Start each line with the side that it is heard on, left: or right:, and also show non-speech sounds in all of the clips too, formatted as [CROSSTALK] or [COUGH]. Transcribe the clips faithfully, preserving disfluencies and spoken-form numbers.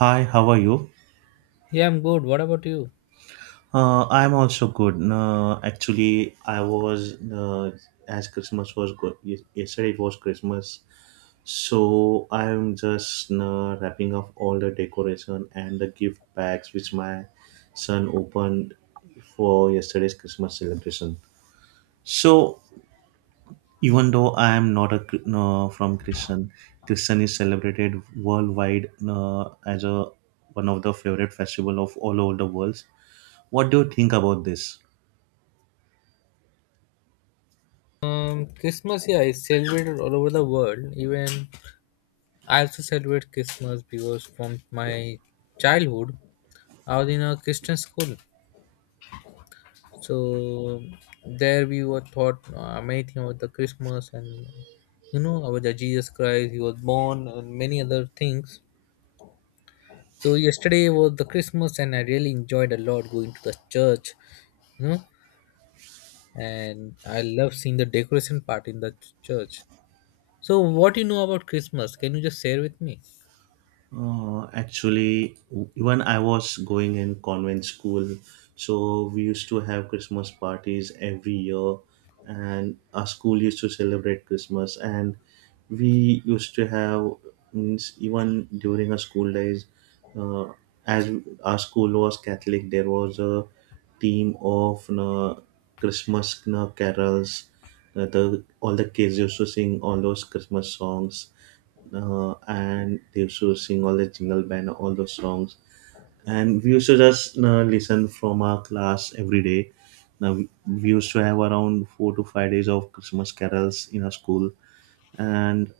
right: Hi, how are you?
left: Yeah, I'm good. What about you?
right: Uh, I'm also good. No, actually, I was uh, as Christmas was good. Yes- Yesterday it was Christmas, so I'm just uh, wrapping up all the decoration and the gift bags which my son opened for yesterday's Christmas celebration. So even though I am not a Chri- no, from Christian, Christian is celebrated worldwide uh, as a one of the favorite festival of all over the world. What do you think about this?
left: Um, Christmas, yeah, is celebrated all over the world. Even I also celebrate Christmas because from my childhood, I was in a Christian school. So there we were taught uh, many things about the Christmas and you know about the Jesus Christ, he was born and many other things. So yesterday was the Christmas and I really enjoyed a lot going to the church, you know, and I love seeing the decoration part in the ch- church. So, what you know about Christmas? Can you just share with me?
right: Uh, actually, w- even I was going in convent school, so we used to have Christmas parties every year, and our school used to celebrate Christmas, and we used to have means even during our school days, uh, as our school was Catholic, there was a team of uh, Christmas uh, carols. Uh, the all the kids used to sing all those Christmas songs uh, and they used to sing all the jingle band all those songs, and we used to just uh, listen from our class every day. Now we we used to have around four to five days of Christmas carols in our school, and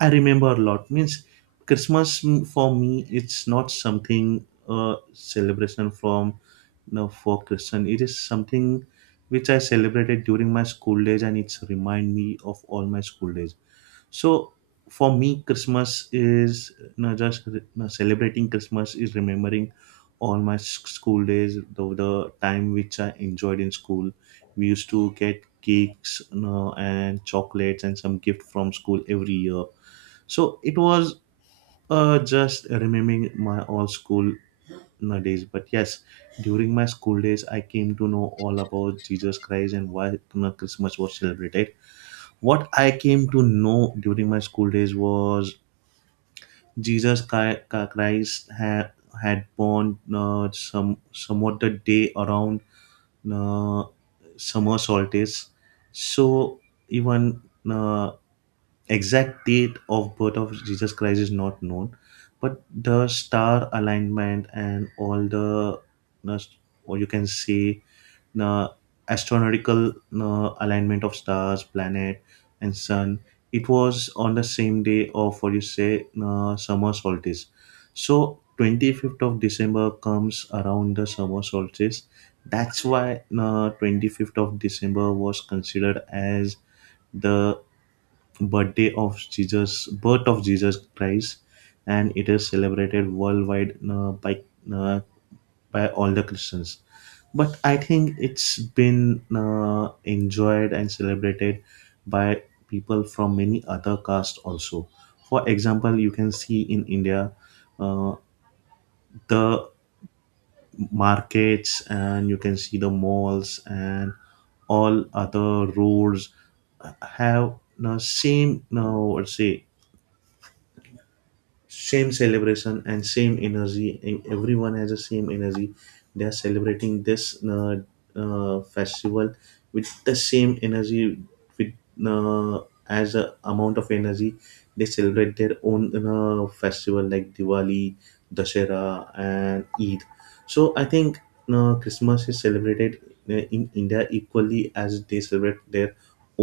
right: I remember a lot means Christmas, mm, for me it's not something uh, celebration from, you know, for Christian it is something which I celebrated during my school days, and it's remind me of all my school days. So for me, Christmas is not just re- no, celebrating Christmas is remembering all my s- school days, the, the time which I enjoyed in school. We used to get cakes, you know, and chocolates and some gift from school every year. So it was uh, just remembering my all school days. But yes, during my school days, I came to know all about Jesus Christ and why, you know, Christmas was celebrated. What I came to know during my school days was Jesus Chi- Ca- Christ had, had born uh, some somewhat the day around uh, summer solstice. So even uh, exact date of birth of Jesus Christ is not known, but the star alignment and all the uh, or you can say uh, astronomical uh, alignment of stars, planet, and sun. It was on the same day of what you say uh, summer solstice. So twenty-fifth of December comes around the summer solstice. That's why uh, twenty-fifth of December was considered as the birthday of Jesus, birth of Jesus Christ, and it is celebrated worldwide uh, by uh, by all the Christians, but I think it's been uh, enjoyed and celebrated by people from many other castes also. For example, you can see in India, uh, the markets, and you can see the malls and all other roads uh, have the same, now. Let's say, same celebration and same energy. E- everyone has the same energy. They are celebrating this uh, uh, festival with the same energy with uh, as a amount of energy they celebrate their own uh, festival like Diwali, Dashera and Eid. So I think uh, Christmas is celebrated uh, in India equally as they celebrate their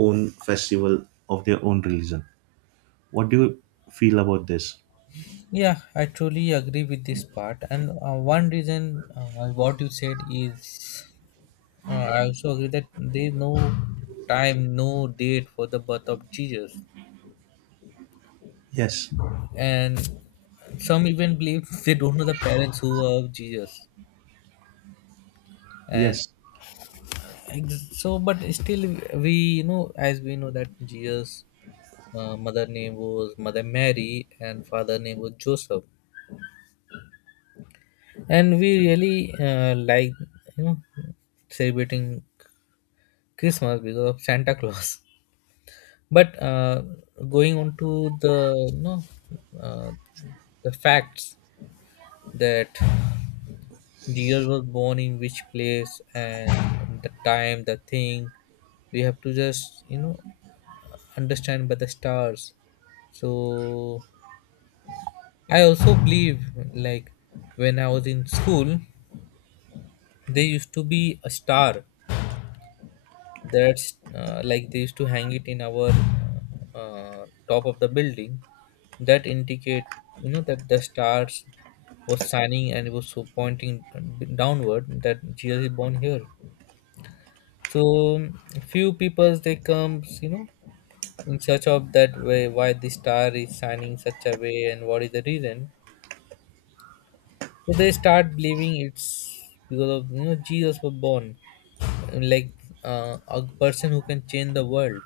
right: own festival of their own religion. What do you feel about this?
left: Yeah, I truly agree with this part. And uh, one reason uh, what you said is uh, I also agree that there is no time, no date for the birth of Jesus.
right: Yes.
left: And some even believe [LAUGHS] they don't know the parents who are of Jesus. And
right: Yes,
left: ex- so, but still, we, you know, as we know that Jesus' uh, mother name was Mother Mary and father name was Joseph. And we really uh, like, you know, celebrating Christmas because of Santa Claus. But uh, going on to the, you know, uh, the facts that the year was born in which place and the time, the thing we have to just, you know, understand by the stars. So I also believe, like, when I was in school, there used to be a star. That's uh, like they used to hang it in our uh, top of the building that indicate, you know, that the stars was shining and it was so pointing downward that Jesus is born here. So few peoples they comes, you know, in search of that way why the star is shining such a way and what is the reason. So they start believing it's because of, you know, Jesus was born, like uh, a person who can change the world.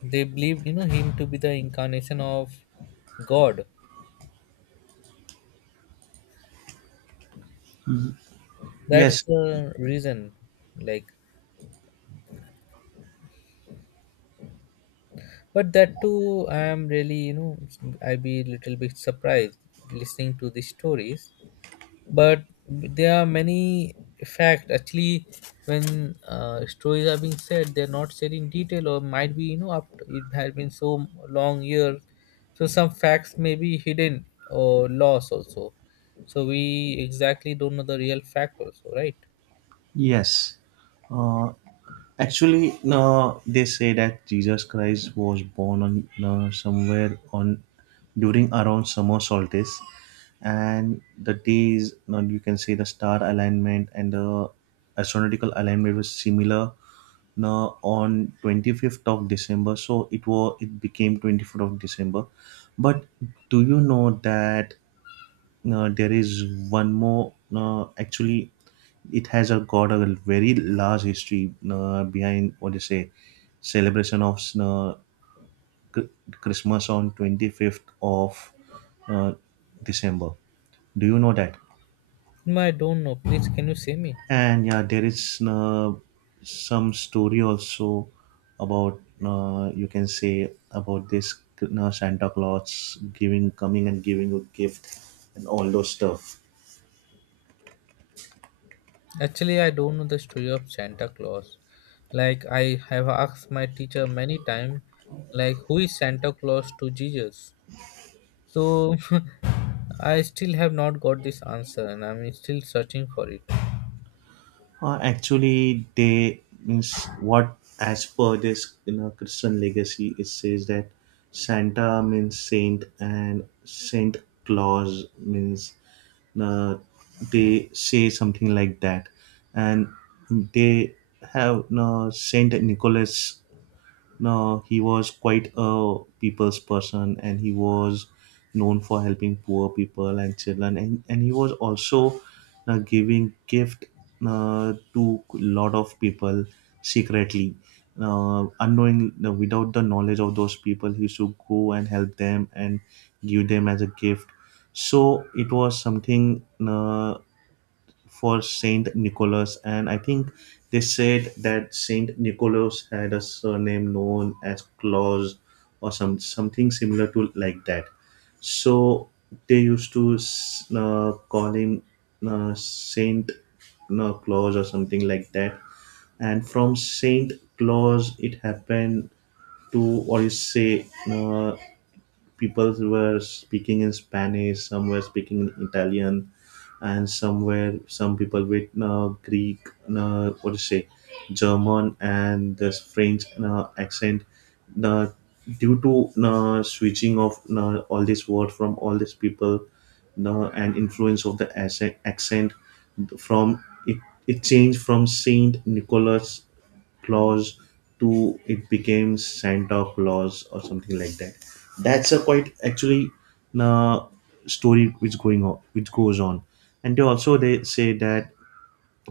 left: They believed, you know, him to be the incarnation of God.
right: yes,
left: That's the reason. Like, but that too, I am really, you know, I be a little bit surprised listening to these stories. But there are many fact actually when uh, stories are being said, they're not said in detail, or might be, you know, after it has been so long year. So some facts may be hidden or lost also. So we exactly don't know the real fact also, right?
right: yes. Uh, Actually, no, they say that Jesus Christ was born on no, somewhere on during around summer solstice, and the days, no, you can say the star alignment and the astronomical alignment was similar. No, on twenty-fifth of December, so it was it became twenty-fifth of December. But do you know that uh, there is one more uh, actually it has a got a very large history uh, behind what you say celebration of uh, Chr- Christmas on twenty-fifth of uh, December. Do you know that?
left: No, I don't know. Please, can you say me?
right: And yeah, there is uh, some story also about uh, you can say about this uh, Santa Claus giving coming and giving a gift and all those stuff.
left: Actually, I don't know the story of Santa Claus. Like, I have asked my teacher many times, like, who is Santa Claus to Jesus? So [LAUGHS] I still have not got this answer and I'm still searching for it.
right: Uh, actually, they means what as per this, you know, Christian legacy, it says that Santa means saint, and Saint Claus means uh, they say something like that, and they have uh, Saint Nicholas. No, he was quite a people's person, and he was known for helping poor people and children, and, and he was also uh, giving gift uh, to lot of people secretly, uh, unknowing uh, without the knowledge of those people he used to go and help them and give them as a gift. So it was something uh, for Saint Nicholas, and I think they said that Saint Nicholas had a surname known as Claus or some something similar to like that. So they used to s- uh, call him uh, Saint uh, Claus or something like that. And from Saint Claus, it happened to, or you say, uh, people were speaking in Spanish, some were speaking in Italian, and somewhere some people with uh, Greek, uh, what to say, German, and this French uh, accent. Uh, Due to uh, switching of uh, all these words from all these people, uh, and influence of the accent, accent from it, it changed from Saint Nicholas Claus to it became Santa Claus or something like that. That's a quite actually uh, story which going on, which goes on, and they also they say that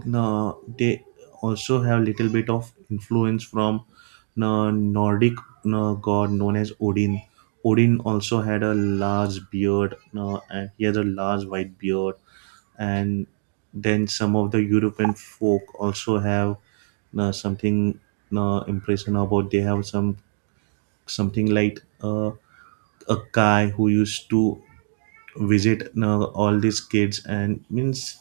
right: now, they also have little bit of influence from the Nordic uh, god known as Odin. Odin also had a large beard, uh, and he has a large white beard. And then some of the European folk also have uh, something uh, impression about. They have some something like uh, a guy who used to visit uh, all these kids and means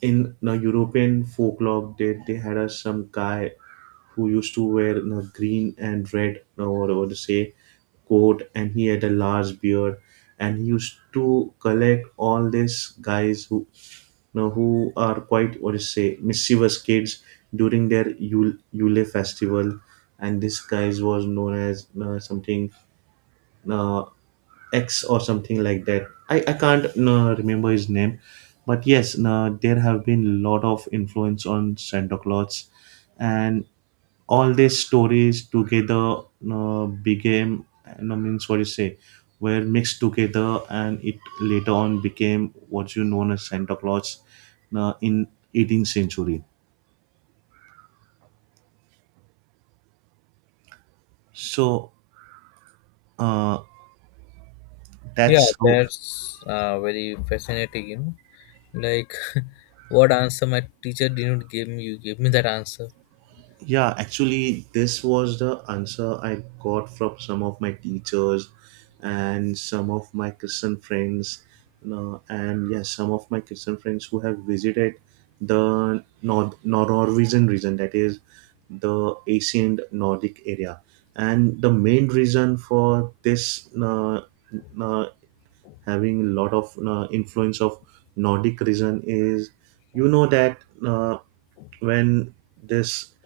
right: in the European folklore, they, they had a, some guy who used to wear a green and red, or whatever to say, coat, and he had a large beard, and he used to collect all these guys who, you know, who are quite what to say mischievous kids during their Yule, Yule festival, and this guys was known as uh, something. Uh, X or something like that. I, I can't no, remember his name, but yes, no, there have been lot of influence on Santa Claus, and all these stories together no, became no, means what you say were mixed together, and it later on became what you known as Santa Claus no, in eighteenth century. So uh,
left: Yeah,
right: that's how.
left: that's uh, very fascinating, you know. Like, [LAUGHS] what answer my teacher didn't give me, you gave me that answer.
right: Yeah, actually, this was the answer I got from some of my teachers and some of my Christian friends, you know, and yes, some of my Christian friends who have visited the Nor- Norwegian region, that is the ancient Nordic area. And the main reason for this uh, uh, having a lot of uh, influence of Nordic region is, you know, that. Uh, when this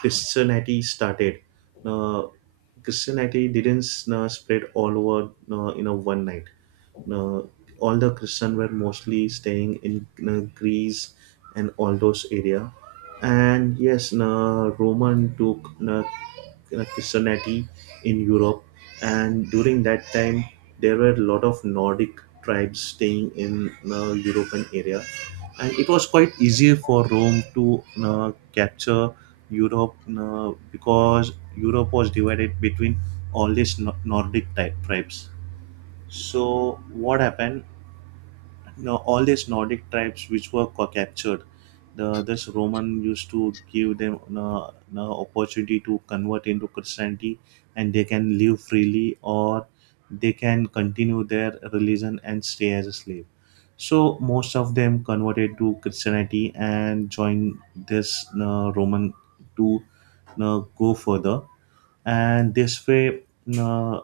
right: Christianity started. Uh, Christianity didn't uh, spread all over uh, in a one night. Uh, all the Christian were mostly staying in uh, Greece and all those area. And yes, uh, Roman took uh, Christianity in Europe, and during that time there were a lot of Nordic tribes staying in uh, European area, and it was quite easy for Rome to uh, capture Europe uh, because Europe was divided between all these Nor- Nordic type tribes. So what happened? Now all these Nordic tribes which were co- captured, the this Roman used to give them an uh, an opportunity to convert into Christianity, and they can live freely, or they can continue their religion and stay as a slave. So most of them converted to Christianity and joined this uh, Roman to uh, go further, and this way. uh,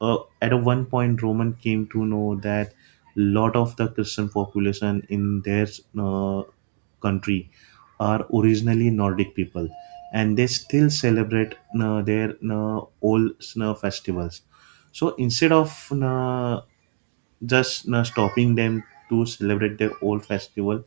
right: uh, at a one point Roman came to know that lot of the Christian population in their uh, country are originally Nordic people, and they still celebrate uh, their uh, old uh, festivals. So instead of uh, just uh, stopping them to celebrate their old festival,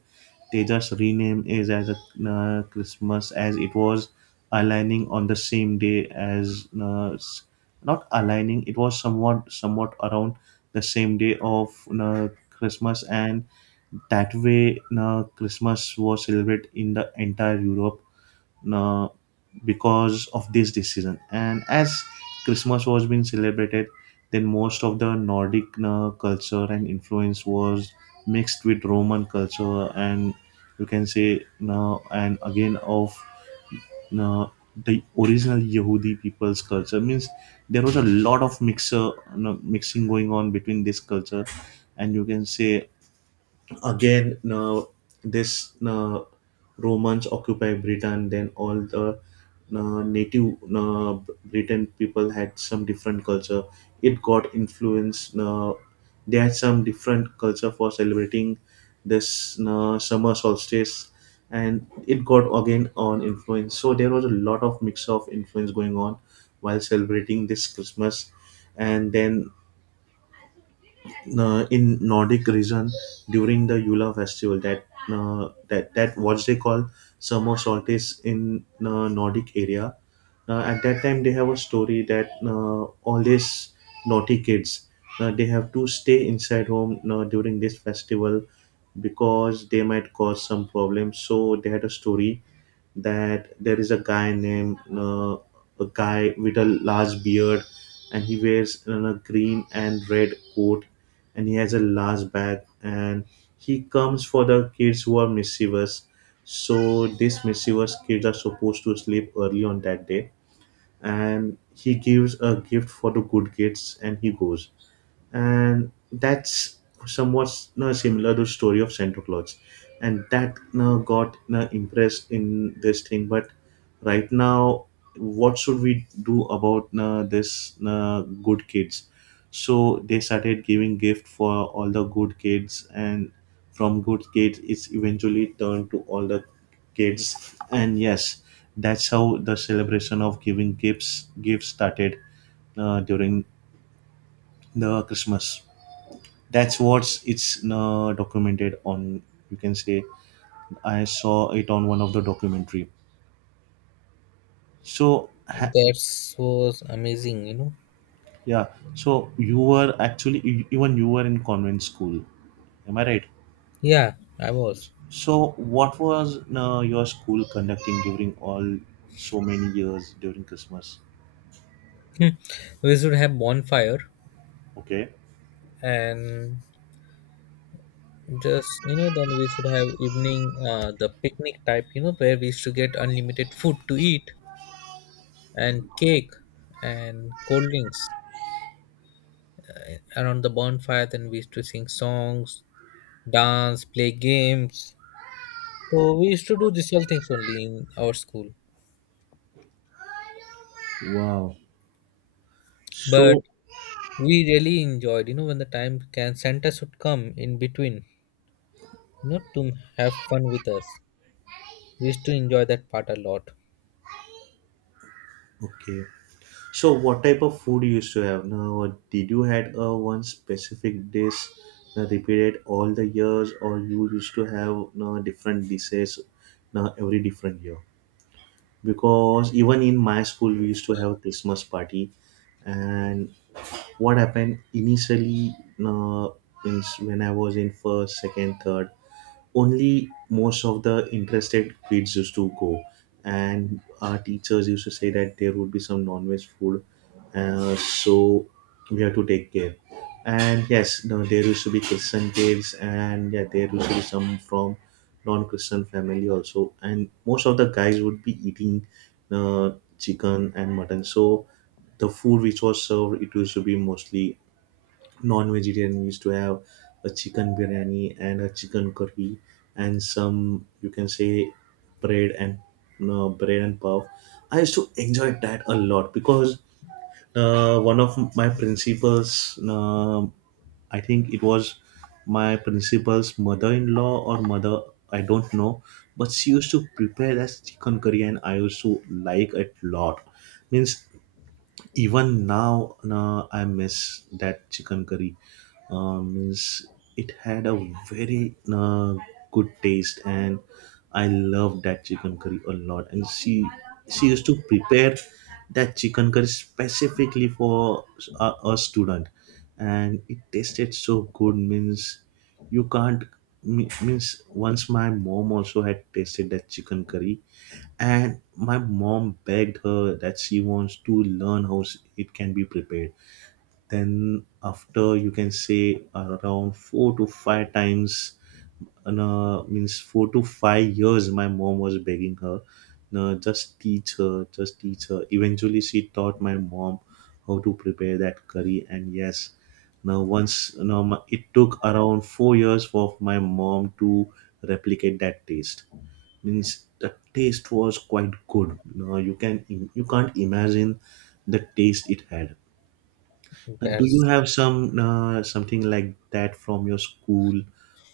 right: they just rename it as a uh, Christmas, as it was aligning on the same day as uh, s- not aligning, it was somewhat somewhat around the same day of uh, Christmas, and that way uh, Christmas was celebrated in the entire Europe uh, because of this decision, and as Christmas was being celebrated, then most of the Nordic uh, culture and influence was mixed with Roman culture, and you can say now and again of uh, the original Yehudi people's culture means there was a lot of mixer, you know, mixing going on between this culture, and you can say again uh, this uh, Romans occupy Britain, then all the uh, native uh, Britain people had some different culture. It got influenced uh, they had some different culture for celebrating this uh, summer solstice, and it got again on influence, so there was a lot of mix of influence going on while celebrating this Christmas. And then uh, in Nordic region, during the Yule festival, that uh, that that what they call summer solstice in uh, Nordic area, uh, at that time they have a story that uh, all these naughty kids uh, they have to stay inside home uh, during this festival because they might cause some problems, so they had a story that there is a guy named, uh, a guy with a large beard, and he wears uh, a green and red coat, and he has a large bag, and he comes for the kids who are mischievous. So these mischievous kids are supposed to sleep early on that day, and he gives a gift for the good kids and he goes. And that's somewhat uh, similar to story of Santa Claus, and that uh, got uh, impressed in this thing. But right now, what should we do about uh, this uh, good kids? So they started giving gift for all the good kids, and from good kids, it's eventually turned to all the kids. And yes, that's how the celebration of giving gifts gifts started uh, during the Christmas. That's what's it's uh, documented on, you can say, I saw it on one of the documentary. So ha-
left: That was amazing, you know.
right: yeah, so you were actually e- even you were in convent school, am I right?
left: Yeah, I was.
right: So what was uh, your school conducting during all so many years during Christmas?
left: [LAUGHS] We should have bonfire
right: Okay.
left: and just, you know, then we should have evening, uh, the picnic type, you know, where we used to get unlimited food to eat, and cake and cold drinks around the bonfire. Then we used to sing songs, dance, play games. So we used to do these all things only in our school.
right: Wow.
left: But
right: So
left: we really enjoyed, you know, when the time can Santa should come in between, you know, to have fun with us. We used to enjoy that part a lot.
right: okay, so what type of food you used to have? Now did you had a one specific dish uh, repeated all the years, or you used to have uh, different dishes uh, every different year? Because even in my school we used to have Christmas party, and what happened initially, uh, means when I was in first second third, only most of the interested kids used to go, and our teachers used to say that there would be some non-veg food, uh, so we have to take care. And yes, no, there used to be Christian kids, and yeah, there used to be some from non-Christian family also, and most of the guys would be eating uh, chicken and mutton. So the food which was served, it used to be mostly non-vegetarian. We used to have a chicken biryani and a chicken curry, and some, you can say, bread and, no, bread and pav. I used to enjoy that a lot because uh, one of my principals, um I think it was my principal's mother-in-law or mother, I don't know, but she used to prepare that chicken curry and I used to like it a lot. Means even now uh, I miss that chicken curry. Um, means it had a very uh, good taste, and I loved that chicken curry a lot. And she she used to prepare that chicken curry specifically for a, a student, and it tasted so good. Means you can't, me- means once my mom also had tasted that chicken curry, and my mom begged her that she wants to learn how s- it can be prepared. Then, after you can say around four to five times, uh, means four to five years my mom was begging her, no, just teach her just teach her. Eventually she taught my mom how to prepare that curry. And yes, now once, now it took around four years for my mom to replicate that taste. Means the taste was quite good. No, you can, you can't imagine the taste it had. Uh, Do you
left: That's
right: have some uh, something like that from your school,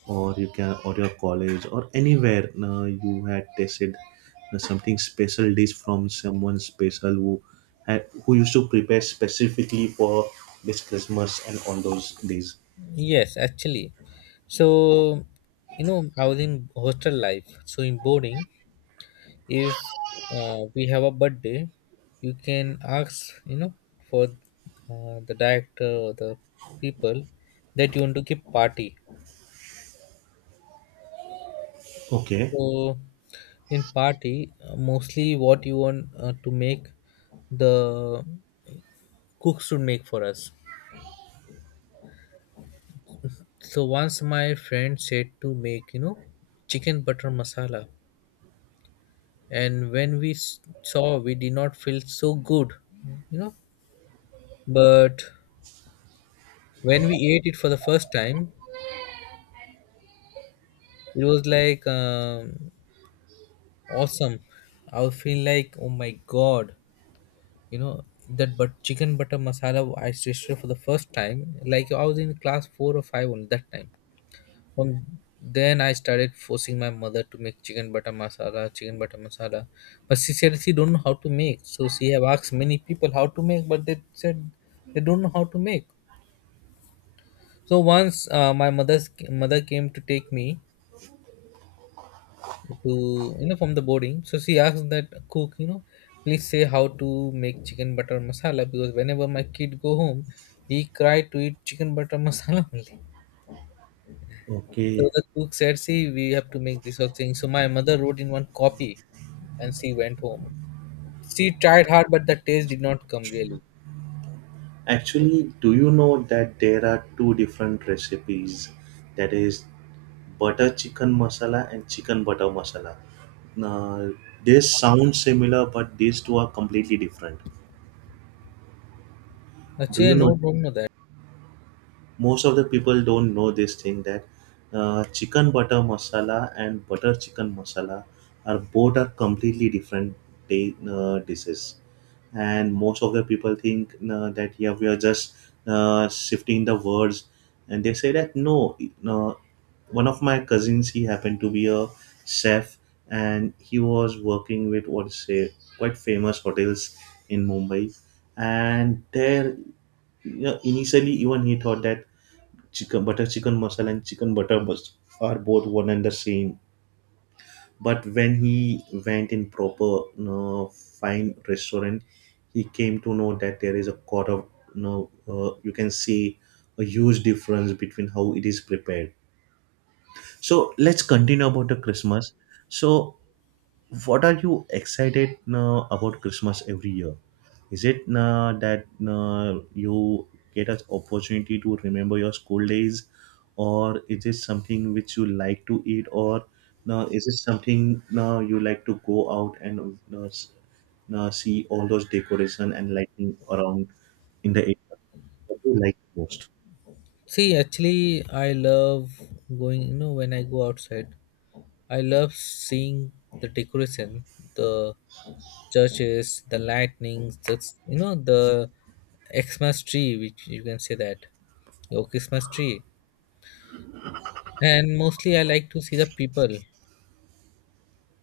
right: or you can, or your college, or anywhere uh, you had tasted uh, something special dish from someone special who had, who used to prepare specifically for this Christmas and on those days?
left: yes, actually. So, you know, I was in hostel life, so in boarding, if uh, we have a birthday, you can ask, you know, for uh, the director or the people that you want to give party.
right: Okay,
left: So in party, uh, mostly what you want uh, to make, the cook should make for us. So once my friend said to make, you know, chicken butter masala. And when we s- saw, we did not feel so good, you know. But when we ate it for the first time, it was like um, awesome. I would feel like, oh my god, you know, that but chicken butter masala I tasted for the first time. Like I was in class four or five only that time. From then I started forcing my mother to make chicken butter masala, chicken butter masala. But she said she don't know how to make. So she have asked many people how to make, but they said they don't know how to make. So once uh, my mother's mother came to take me to, you know, from the boarding. So she asked that cook, you know, please say how to make chicken butter masala, because whenever my kid go home, he cry to eat chicken butter masala [LAUGHS] only. So
right: okay.
left: the cook said, see, we have to make this whole thing. So my mother wrote in one copy and she went home. She tried hard but the taste did not come really.
right: Actually, do you know that there are two different recipes? That is butter chicken masala and chicken butter masala. Now, this sounds similar, but these two are completely different. Do you
left: Actually no
right: know?
left: problem with that.
right: Most of the people don't know this thing, that uh, chicken butter masala and butter chicken masala are both are completely different day, uh, dishes. And most of the people think uh, that yeah, we are just uh, shifting the words, and they say that no, no, one of my cousins, he happened to be a chef, and he was working with, what is say, quite famous hotels in Mumbai. And there, you know, initially even he thought that chicken butter chicken masala and chicken butter bus are both one and the same. But when he went in proper, you know, fine restaurant, he came to know that there is a lot of, you know, uh, you can see a huge difference between how it is prepared. So let's continue about the Christmas. So what are you excited uh, about Christmas every year? Is it uh, that uh, you get an opportunity to remember your school days, or is it something which you like to eat, or uh, is it something uh, you like to go out and uh, s- uh, see all those decoration and lighting around in the area? What do you like most?
left: See, actually, I love going, you know, when I go outside, I love seeing the decoration, the churches, the lightnings, just, you know, the Xmas tree, which you can say that your Christmas tree. And mostly, I like to see the people,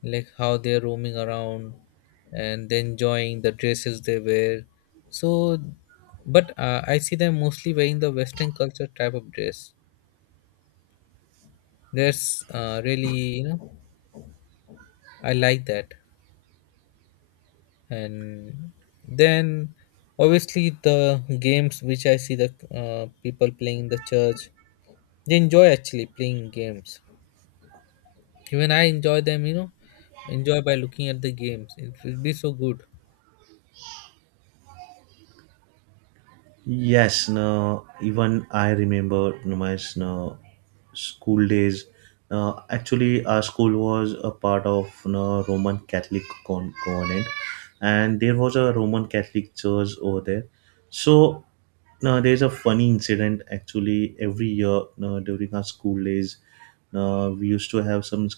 left: like how they're roaming around and they enjoying the dresses they wear. So, but uh, I see them mostly wearing the Western culture type of dress. That's uh, really, you know, I like that. And then obviously the games which I see the uh, people playing in the church, they enjoy actually playing games. Even I enjoy them, you know, enjoy by looking at the games. It will be so good.
right: Yes, no, even I remember, no, my, no, school days. No, actually, our school was a part of, no, Roman Catholic con- convent, and there was a Roman Catholic church over there. So, no, there's a funny incident actually every year, no, during our school days. No, we used to have some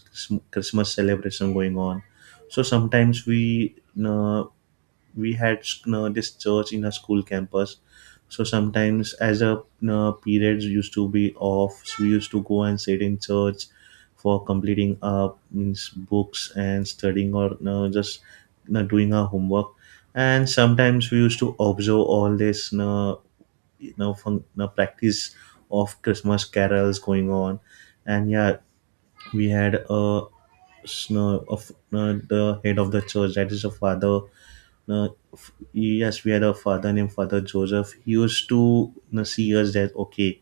right: Christmas celebration going on. So sometimes we, no, we had uh, this church in our school campus, so sometimes as a uh, periods used to be off, so we used to go and sit in church for completing our means books and studying, or uh, just uh, doing our homework. And sometimes we used to observe all this, uh, you know, fun, uh, practice of Christmas carols going on. And yeah, we had a s- uh, of uh, the head of the church, that is a father. uh, Yes, we had a father named Father Joseph. He used to, you know, see us that okay,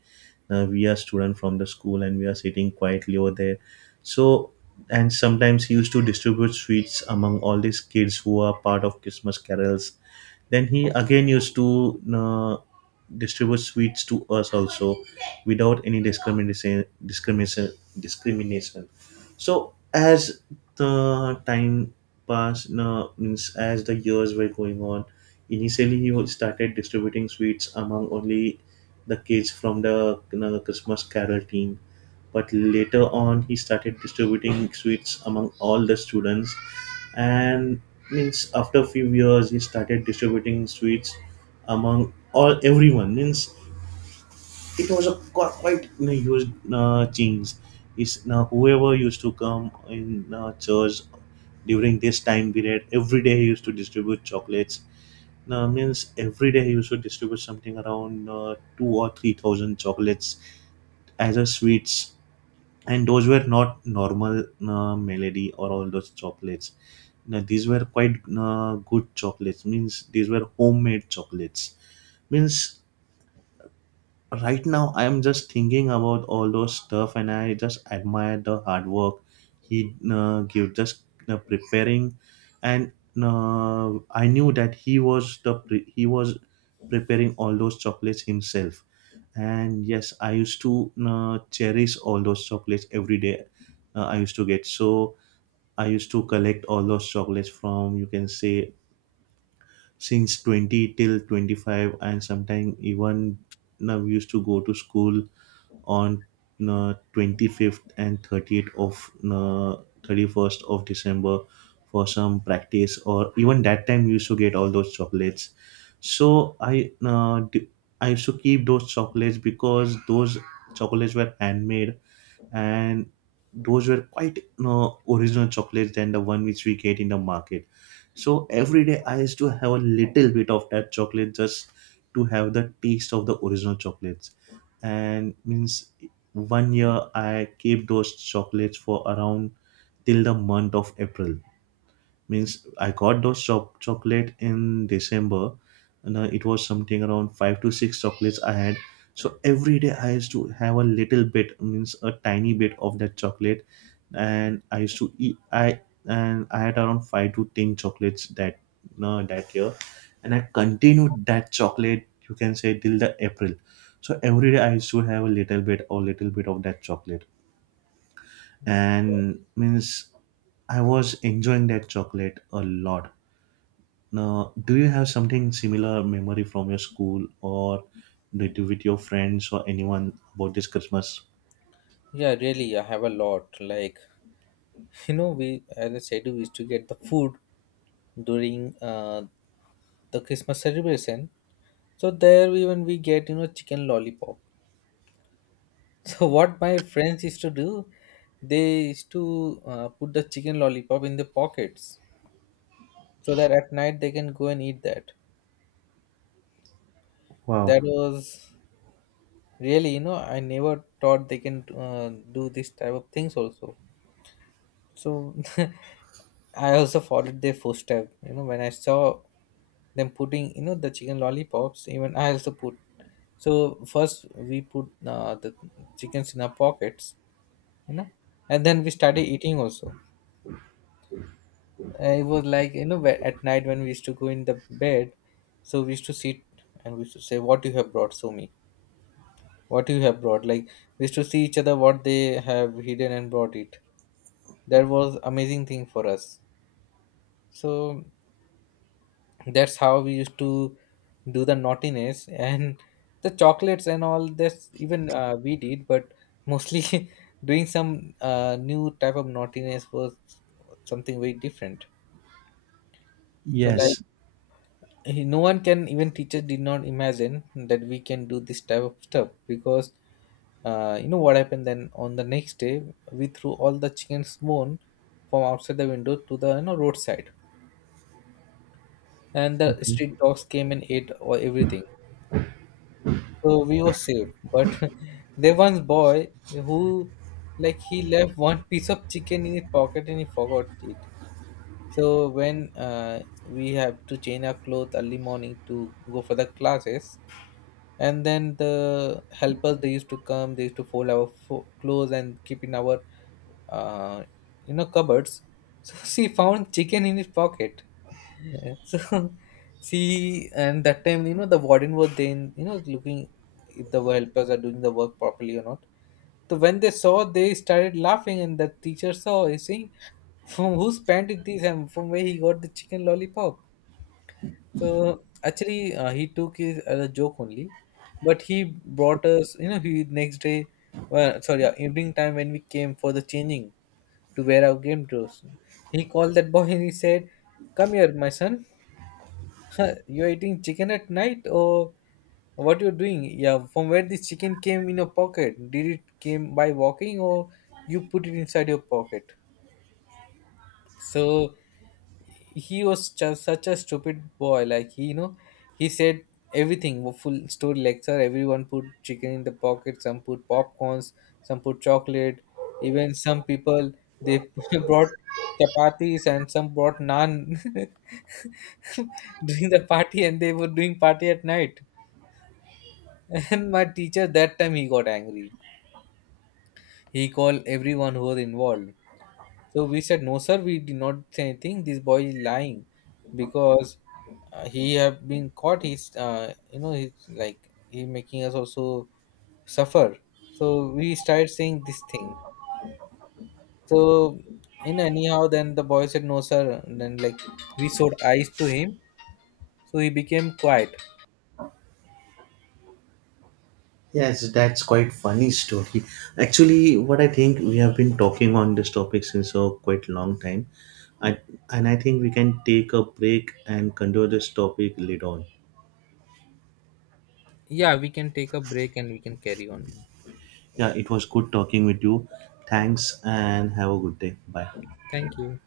right: uh, we are student from the school and we are sitting quietly over there. So, and sometimes he used to distribute sweets among all these kids who are part of Christmas carols. Then he again used to uh, distribute sweets to us also without any discrimination discrimination discrimination So as the time passed, no, means as the years were going on, initially he was- started distributing sweets among only the kids from the, you know, Christmas carol team. But later on he started distributing sweets among all the students. And means after a few years he started distributing sweets among all everyone. Means it was a qu- quite, you know, huge uh, change. Is now whoever used to come in uh, church during this time period, every day he used to distribute chocolates. Now means every day he used to distribute something around uh, two or three thousand chocolates as a sweets, and those were not normal uh, melody or all those chocolates. Now these were quite uh, good chocolates. Means these were homemade chocolates. Means right now I'm just thinking about all those stuff, and I just admire the hard work he uh, give just uh, preparing. And uh, I knew that he was the pre- he was preparing all those chocolates himself. And yes, I used to uh, cherish all those chocolates every day. uh, I used to get, so I used to collect all those chocolates from, you can say, since twenty till twenty-five and sometimes even. Now we used to go to school on uh, twenty-fifth and thirtieth of uh, thirty-first of December for some practice, or even that time we used to get all those chocolates. So I uh, d- I used to keep those chocolates because those chocolates were handmade, and those were quite you original chocolates than the one which we get in the market. So every day I used to have a little bit of that chocolate just to have the taste of the original chocolate. And means one year I keep those chocolates for around till the month of April. Means I got those cho- chocolate in December, and uh, it was something around five to six chocolates I had. So every day I used to have a little bit, means a tiny bit of that chocolate, and I used to eat I, and I had around five to ten chocolates that uh, that year. And I continued that chocolate, you can say, till the April. So every day I used to have a little bit or little bit of that chocolate. And means I was enjoying that chocolate a lot. Now, do you have something similar memory from your school or did you with your friends or anyone about this Christmas?
left: Yeah, really, I have a lot. Like, [LAUGHS] you know, we, as I said, we used to get the food during uh, the Christmas celebration. So there even we get, you know, chicken lollipop. So what my friends used to do, they used to uh, put the chicken lollipop in the pockets so that at night they can go and eat that.
right: Wow.
left: That was really, you know, I never thought they can uh, do this type of things also. So [LAUGHS] I also followed their footstep. You know, when I saw them putting, you know, the chicken lollipops, even I also put. So first we put uh, the chickens in our pockets, you know, and then we started eating also. Uh, it was like, you know, wh- at night when we used to go in the bed, so we used to sit and we used to say, what you have brought, Sumi? What you have brought? Like, we used to see each other what they have hidden and brought it. That was amazing thing for us. So that's how we used to do the naughtiness [LAUGHS] and the chocolates and all this even uh, we did. But mostly [LAUGHS] doing some uh, new type of naughtiness was something very different. So like,
right: Yes.
left: he- no one can, even teachers did not imagine that we can do this type of stuff, because uh, you know what happened then on the next day, we threw all the chickens bone from outside the window to the, you know, roadside, and the
right: Okay.
left: street dogs came and ate all, everything. So we were safe. But [LAUGHS] there was boy who, like, he left one piece of chicken in his pocket and he forgot it. So when uh, we have to change our clothes early morning to go for the classes, and then the helpers, they used to come, they used to fold our fo- clothes and keep in our uh, you know, cupboards. So [LAUGHS] she found chicken in his pocket. [LAUGHS] So she, and that time, you know, the warden was then, you know, looking if the helpers are doing the work properly or not. So when they saw, they started laughing, and the teacher saw is saying, from whose pant is this and from where he got the chicken lollipop. So actually, uh, he took it as a joke only, but he brought us. You know, he next day, well, sorry, uh, evening time when we came for the changing to wear our game clothes, he called that boy and he said, "Come here, my son. [LAUGHS] You're eating chicken at night, or what you're doing? Yeah, from where this chicken came in your pocket? Did it came by walking, or you put it inside your pocket?" So he was just such a stupid boy. Like, he, you know, he said everything, wo- full story lecture, everyone put chicken in the pocket, some put popcorns, some put chocolate, even some people, they [LAUGHS] brought chapatis and some brought naan [LAUGHS] during the party, and they were doing party at night. [LAUGHS] And my teacher that time, he got angry. He called everyone who was involved. So we said, no, sir, we did not say anything. This boy is lying because uh, he have been caught. He's, uh, you know, he's like, he making us also suffer. So we started saying this thing. So in anyhow, then the boy said, no, sir. And then, like, we showed eyes to him. So he became quiet.
right: Yes, that's quite funny story. Actually, what I think, we have been talking on this topic since a quite long time. I, and I think we can take a break and continue this topic later on.
left: Yeah, we can take a break and we can carry on.
right: Yeah, it was good talking with you. Thanks and have a good day. Bye.
left: Thank you.